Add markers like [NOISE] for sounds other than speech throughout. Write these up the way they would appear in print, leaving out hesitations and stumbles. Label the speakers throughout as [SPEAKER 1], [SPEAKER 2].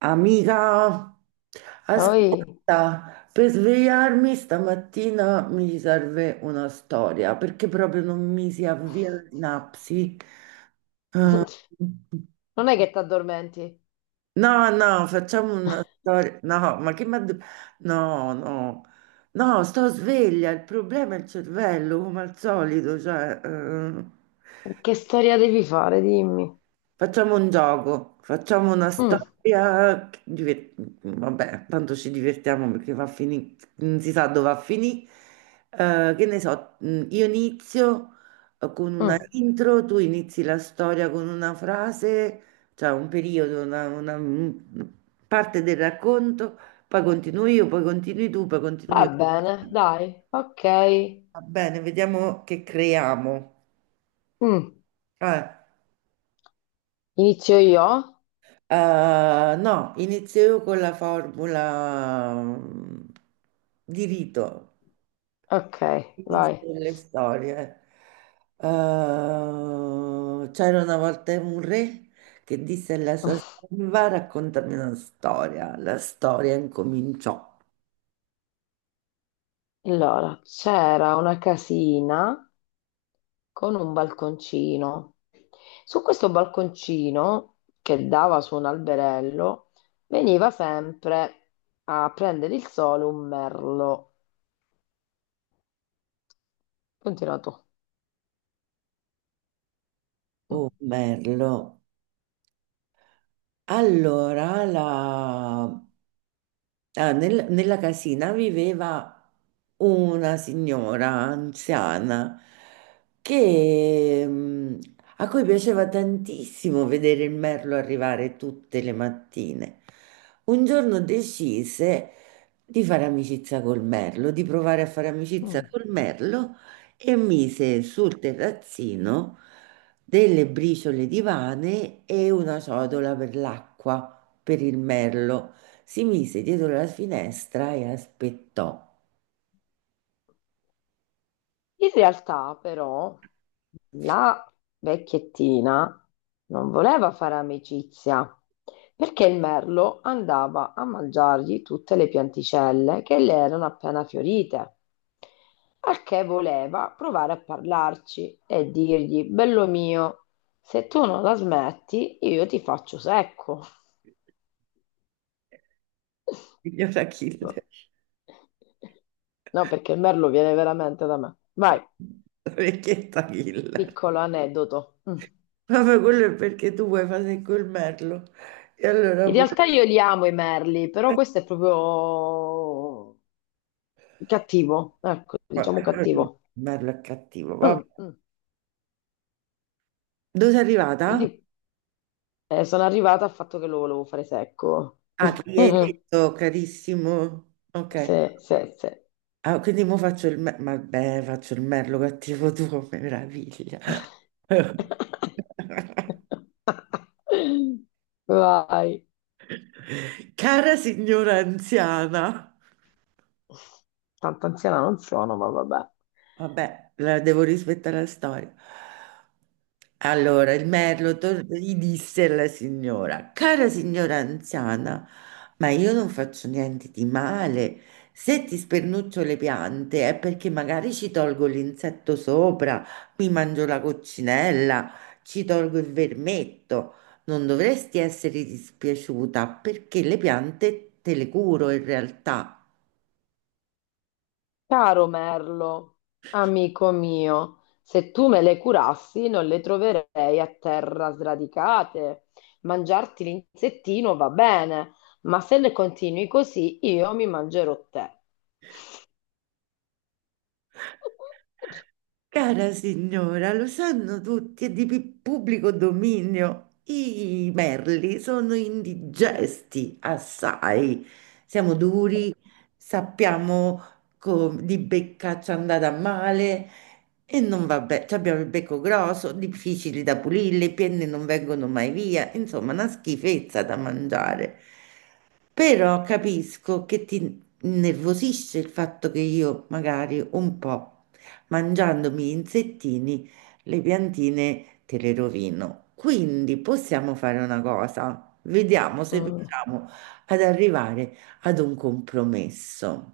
[SPEAKER 1] Amica,
[SPEAKER 2] Poi
[SPEAKER 1] ascolta, per svegliarmi stamattina mi serve una storia perché proprio non mi si avvia la
[SPEAKER 2] [LAUGHS]
[SPEAKER 1] sinapsi. Eh,
[SPEAKER 2] non è che ti addormenti.
[SPEAKER 1] no, no, facciamo una storia. No, ma che mi ha de- No, no, no, sto sveglia. Il problema è il cervello, come al solito, cioè.
[SPEAKER 2] Che storia devi fare, dimmi.
[SPEAKER 1] Facciamo un gioco, facciamo una
[SPEAKER 2] Mm,
[SPEAKER 1] storia, vabbè, tanto ci divertiamo perché non si sa dove va a finire. Che ne so, io inizio con una
[SPEAKER 2] mm.
[SPEAKER 1] intro, tu inizi la storia con una frase, cioè un periodo, parte del racconto, poi continuo io, poi continui tu, poi continuo
[SPEAKER 2] Va
[SPEAKER 1] io.
[SPEAKER 2] bene, dai, ok.
[SPEAKER 1] Va bene, vediamo che creiamo.
[SPEAKER 2] Mm.
[SPEAKER 1] Eh.
[SPEAKER 2] Inizio io?
[SPEAKER 1] No, inizio con la formula di rito,
[SPEAKER 2] Ok,
[SPEAKER 1] inizio
[SPEAKER 2] vai.
[SPEAKER 1] con le storie. C'era una volta un re che disse alla sua
[SPEAKER 2] [LAUGHS]
[SPEAKER 1] serva, raccontami una storia. La storia incominciò.
[SPEAKER 2] Allora, c'era una casina con un balconcino. Su questo balconcino, che dava su un alberello, veniva sempre a prendere il sole un merlo. Continua tu. Mm,
[SPEAKER 1] Oh, merlo. Allora, la- Nella casina viveva una signora anziana che, mm, a cui piaceva tantissimo vedere il merlo arrivare tutte le mattine. Un giorno decise di fare amicizia col merlo, di provare a fare amicizia
[SPEAKER 2] mm.
[SPEAKER 1] col merlo e mise sul terrazzino delle briciole di vane e una ciotola per l'acqua per il merlo. Si mise dietro la finestra e aspettò.
[SPEAKER 2] In realtà, però, la vecchiettina non voleva fare amicizia perché il merlo andava a mangiargli tutte le pianticelle che le erano appena fiorite, al che voleva provare a parlarci e dirgli: Bello mio, se tu non la smetti, io ti faccio secco.
[SPEAKER 1] Signor Achille,
[SPEAKER 2] [LAUGHS] No, perché il merlo viene veramente da me. Vai,
[SPEAKER 1] vecchietta Achille.
[SPEAKER 2] piccolo aneddoto. Mm.
[SPEAKER 1] Vabbè, quello è perché tu vuoi fare col merlo. E allora
[SPEAKER 2] In
[SPEAKER 1] pure...
[SPEAKER 2] realtà io li amo i merli, però
[SPEAKER 1] eh,
[SPEAKER 2] questo è proprio cattivo, ecco, diciamo
[SPEAKER 1] vabbè, il
[SPEAKER 2] cattivo.
[SPEAKER 1] merlo è cattivo, vabbè.
[SPEAKER 2] Mm, mm.
[SPEAKER 1] Dove sei arrivata?
[SPEAKER 2] Quindi sono arrivata al fatto che lo volevo fare secco. [LAUGHS]
[SPEAKER 1] Ah, che gli hai detto, carissimo. Ok.
[SPEAKER 2] Sì, sì, sì.
[SPEAKER 1] Ah, quindi mo faccio il merlo, vabbè, faccio il merlo cattivo tuo, [LAUGHS] meraviglia. [LAUGHS]
[SPEAKER 2] [LAUGHS] Vai.
[SPEAKER 1] Cara signora anziana,
[SPEAKER 2] Tanto anziana non sono, ma vabbè.
[SPEAKER 1] vabbè, la devo rispettare la storia. Allora, gli disse alla signora, cara signora anziana, ma io non faccio niente di male. Se ti spernuccio le piante è perché magari ci tolgo l'insetto sopra, mi mangio la coccinella, ci tolgo il vermetto. Non dovresti essere dispiaciuta perché le piante te le curo in realtà.
[SPEAKER 2] Caro Merlo, amico mio, se tu me le curassi non le troverei a terra sradicate. Mangiarti l'insettino va bene, ma se le continui così io mi mangerò te. [LAUGHS]
[SPEAKER 1] Cara signora, lo sanno tutti, è pubblico dominio. I merli sono indigesti assai. Siamo duri, sappiamo di beccaccia andata a male e non va bene. Abbiamo il becco grosso, difficili da pulire, le penne non vengono mai via. Insomma, una schifezza da mangiare. Però capisco che ti innervosisce il fatto che io magari un po' mangiandomi gli insettini, le piantine te le rovino. Quindi possiamo fare una cosa, vediamo se
[SPEAKER 2] Mm.
[SPEAKER 1] riusciamo ad arrivare ad un compromesso.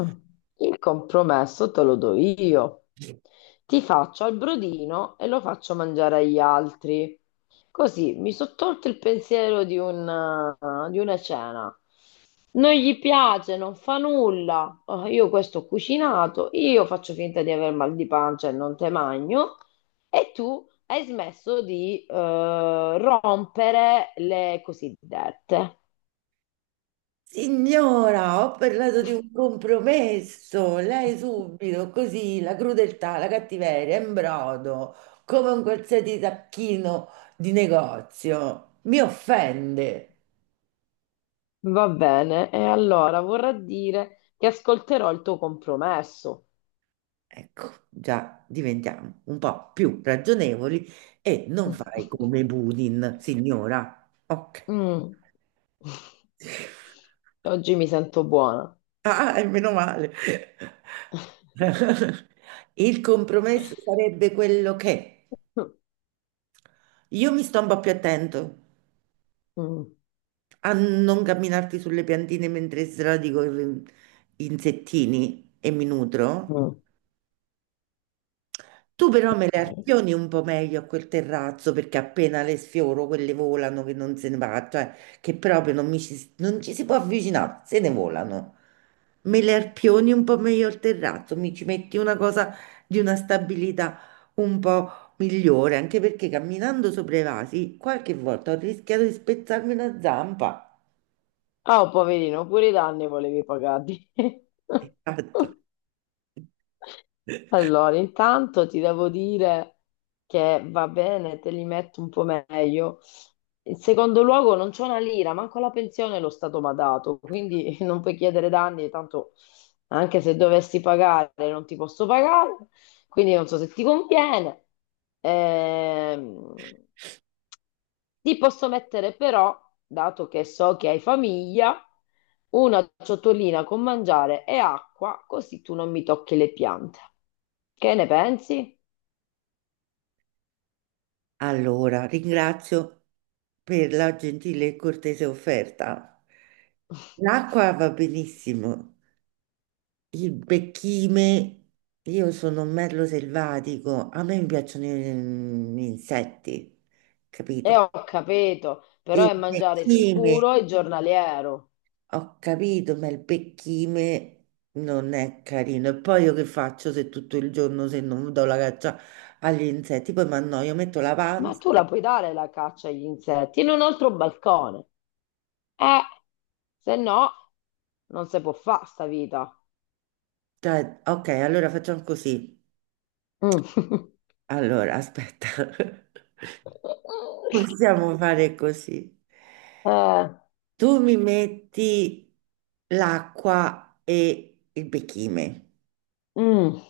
[SPEAKER 2] Mm. Il compromesso te lo do io. Ti faccio al brodino e lo faccio mangiare agli altri. Così mi sono tolto il pensiero di di una cena. Non gli piace, non fa nulla. Oh, io questo ho cucinato, io faccio finta di aver mal di pancia e non te magno. E tu hai smesso di rompere le cosiddette.
[SPEAKER 1] Signora, ho parlato di un compromesso. Lei subito, così, la crudeltà, la cattiveria, in brodo, come un qualsiasi tacchino di negozio, mi offende.
[SPEAKER 2] Va bene, e allora vorrà dire che ascolterò il tuo compromesso.
[SPEAKER 1] Ecco, già diventiamo un po' più ragionevoli e non fai come
[SPEAKER 2] [LAUGHS]
[SPEAKER 1] Putin, signora. Ok.
[SPEAKER 2] Mm.
[SPEAKER 1] [LAUGHS]
[SPEAKER 2] Oggi mi sento buona.
[SPEAKER 1] Ah, e meno male.
[SPEAKER 2] [LAUGHS]
[SPEAKER 1] [LAUGHS] Il compromesso sarebbe quello che io mi sto un po' più attento
[SPEAKER 2] Mm.
[SPEAKER 1] a non camminarti sulle piantine mentre insettini e mi nutro.
[SPEAKER 2] Mm.
[SPEAKER 1] Tu però me le
[SPEAKER 2] Ok.
[SPEAKER 1] arpioni un po' meglio a quel terrazzo perché appena le sfioro quelle volano che non se ne va, cioè che proprio non, mi ci, non ci si può avvicinare, se ne volano. Me le arpioni un po' meglio al terrazzo, mi ci metti una cosa di una stabilità un po' migliore, anche perché camminando sopra i vasi qualche volta ho rischiato di spezzarmi una zampa.
[SPEAKER 2] Ah, oh, poverino, pure i danni volevi pagarti. [LAUGHS]
[SPEAKER 1] [LAUGHS] Esatto.
[SPEAKER 2] Allora, intanto ti devo dire che va bene, te li metto un po' meglio. In secondo luogo, non c'ho una lira, manco la pensione lo Stato mi ha dato, quindi [LAUGHS] non puoi chiedere danni, tanto anche se dovessi pagare non ti posso pagare, quindi non so se ti conviene. Ehm, Ti posso mettere però, dato che so che hai famiglia, una ciotolina con mangiare e acqua, così tu non mi tocchi le piante. Che ne pensi?
[SPEAKER 1] Allora, ringrazio per la gentile e cortese offerta.
[SPEAKER 2] [LAUGHS]
[SPEAKER 1] L'acqua va benissimo, il becchime, io sono un merlo selvatico, a me mi piacciono gli insetti,
[SPEAKER 2] E
[SPEAKER 1] capito?
[SPEAKER 2] ho capito,
[SPEAKER 1] E
[SPEAKER 2] però
[SPEAKER 1] il
[SPEAKER 2] è mangiare
[SPEAKER 1] becchime,
[SPEAKER 2] sicuro e giornaliero.
[SPEAKER 1] ho capito, ma il becchime non è carino. E poi io che faccio se tutto il giorno se non do la caccia agli insetti? Poi mi annoio, metto la
[SPEAKER 2] Ma
[SPEAKER 1] panza.
[SPEAKER 2] tu la puoi dare la caccia agli insetti in un altro balcone. Eh, se no, non si può fare sta vita.
[SPEAKER 1] Cioè, ok, allora facciamo così.
[SPEAKER 2] Mm. [LAUGHS]
[SPEAKER 1] Allora, aspetta. [LAUGHS] Possiamo fare così.
[SPEAKER 2] Eh,
[SPEAKER 1] Tu mi metti l'acqua e il bechime.
[SPEAKER 2] mm.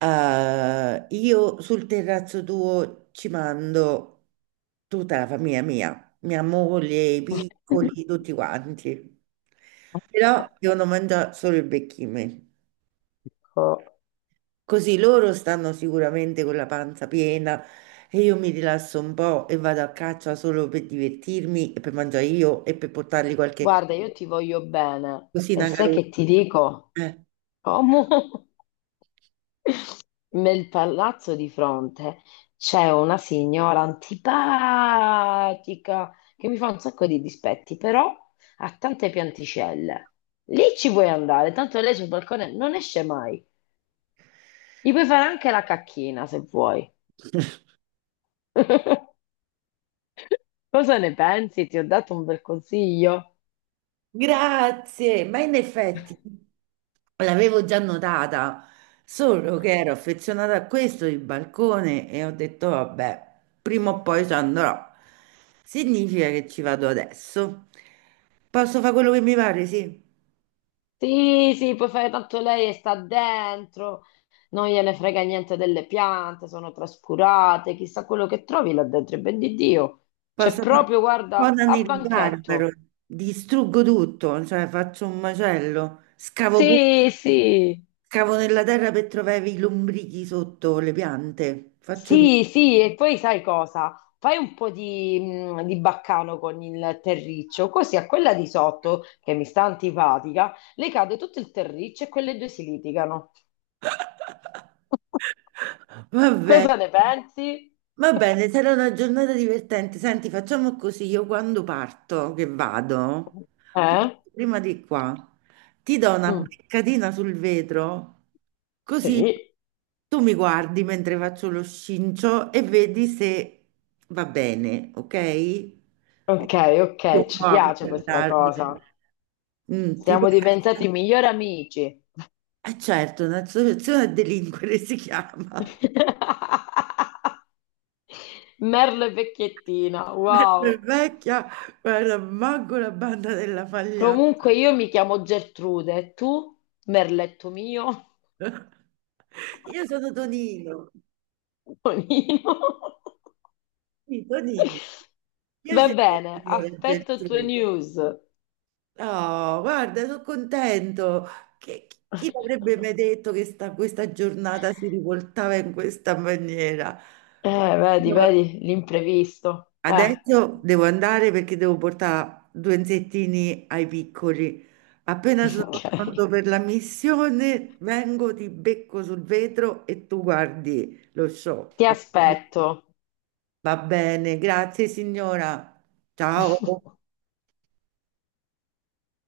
[SPEAKER 1] Io sul terrazzo tuo ci mando tutta la famiglia mia, mia moglie, i piccoli, tutti quanti. Però
[SPEAKER 2] [LAUGHS]
[SPEAKER 1] devono mangiare solo il bechime.
[SPEAKER 2] Dico,
[SPEAKER 1] Così loro stanno sicuramente con la panza piena e io mi rilasso un po' e vado a caccia solo per divertirmi e per mangiare io e per portargli qualche
[SPEAKER 2] guarda, io ti voglio bene e
[SPEAKER 1] cosina
[SPEAKER 2] sai
[SPEAKER 1] carota.
[SPEAKER 2] che ti dico?
[SPEAKER 1] Eh,
[SPEAKER 2] Come [LAUGHS] nel palazzo di fronte c'è una signora antipatica che mi fa un sacco di dispetti, però ha tante pianticelle. Lì ci puoi andare, tanto lei sul balcone non esce mai. Gli puoi fare anche la cacchina se vuoi. [LAUGHS] Cosa ne pensi? Ti ho dato un bel consiglio.
[SPEAKER 1] Grazie, ma in effetti l'avevo già notata, solo che ero affezionata a questo il balcone e ho detto vabbè, prima o poi ci andrò. Significa che ci vado adesso. Posso fare quello che mi pare, sì.
[SPEAKER 2] Sì, sì, puoi fare tanto lei e sta dentro, non gliene frega niente delle piante, sono trascurate, chissà quello che trovi là dentro, e ben di Dio, c'è
[SPEAKER 1] Posso fare
[SPEAKER 2] proprio, guarda,
[SPEAKER 1] cosa
[SPEAKER 2] a
[SPEAKER 1] nel garbero,
[SPEAKER 2] banchetto.
[SPEAKER 1] distruggo tutto, cioè faccio un macello,
[SPEAKER 2] Sì, sì,
[SPEAKER 1] scavo nella terra per trovare i lombrichi sotto le piante, faccio tutto.
[SPEAKER 2] sì, sì, e poi sai cosa? Fai un po' di baccano con il terriccio, così a quella di sotto, che mi sta antipatica, le cade tutto il terriccio e quelle due si litigano. [LAUGHS]
[SPEAKER 1] Va bene,
[SPEAKER 2] Cosa ne pensi?
[SPEAKER 1] va bene, sarà una giornata divertente. Senti, facciamo così, io quando parto, che vado,
[SPEAKER 2] Eh?
[SPEAKER 1] parto prima di qua, ti do una
[SPEAKER 2] Mm,
[SPEAKER 1] beccatina sul vetro, così
[SPEAKER 2] sì.
[SPEAKER 1] tu mi guardi mentre faccio lo scincio e vedi se va bene, ok? E
[SPEAKER 2] Ok,
[SPEAKER 1] tu
[SPEAKER 2] ok, ci
[SPEAKER 1] a
[SPEAKER 2] piace questa
[SPEAKER 1] guardarmi.
[SPEAKER 2] cosa.
[SPEAKER 1] Mm, ti
[SPEAKER 2] Siamo
[SPEAKER 1] piace?
[SPEAKER 2] diventati migliori amici.
[SPEAKER 1] Eh certo, un'associazione a delinquere si chiama.
[SPEAKER 2] [LAUGHS] Merlo e vecchiettina,
[SPEAKER 1] Nel
[SPEAKER 2] wow.
[SPEAKER 1] Vecchia, guarda, manco la banda della Fagliana.
[SPEAKER 2] Comunque io mi chiamo Gertrude, e tu? Merletto mio?
[SPEAKER 1] [LAUGHS] Io sono Tonino,
[SPEAKER 2] [LAUGHS] Tonino?
[SPEAKER 1] sì, Tonino.
[SPEAKER 2] Va
[SPEAKER 1] Piacere,
[SPEAKER 2] bene,
[SPEAKER 1] signore
[SPEAKER 2] aspetto tue
[SPEAKER 1] Geltrude.
[SPEAKER 2] news.
[SPEAKER 1] Oh, guarda, sono contento. Che, chi l'avrebbe mai
[SPEAKER 2] [LAUGHS]
[SPEAKER 1] detto che sta, questa giornata si rivoltava in questa maniera?
[SPEAKER 2] Eh, vedi, vedi, l'imprevisto.
[SPEAKER 1] Adesso devo andare perché devo portare due insettini ai piccoli. Appena
[SPEAKER 2] [LAUGHS]
[SPEAKER 1] sono
[SPEAKER 2] Ok.
[SPEAKER 1] pronto per la missione, vengo, ti becco sul vetro e tu guardi lo show.
[SPEAKER 2] Ti
[SPEAKER 1] Ok?
[SPEAKER 2] aspetto.
[SPEAKER 1] Va bene, grazie signora. Ciao.
[SPEAKER 2] [LAUGHS]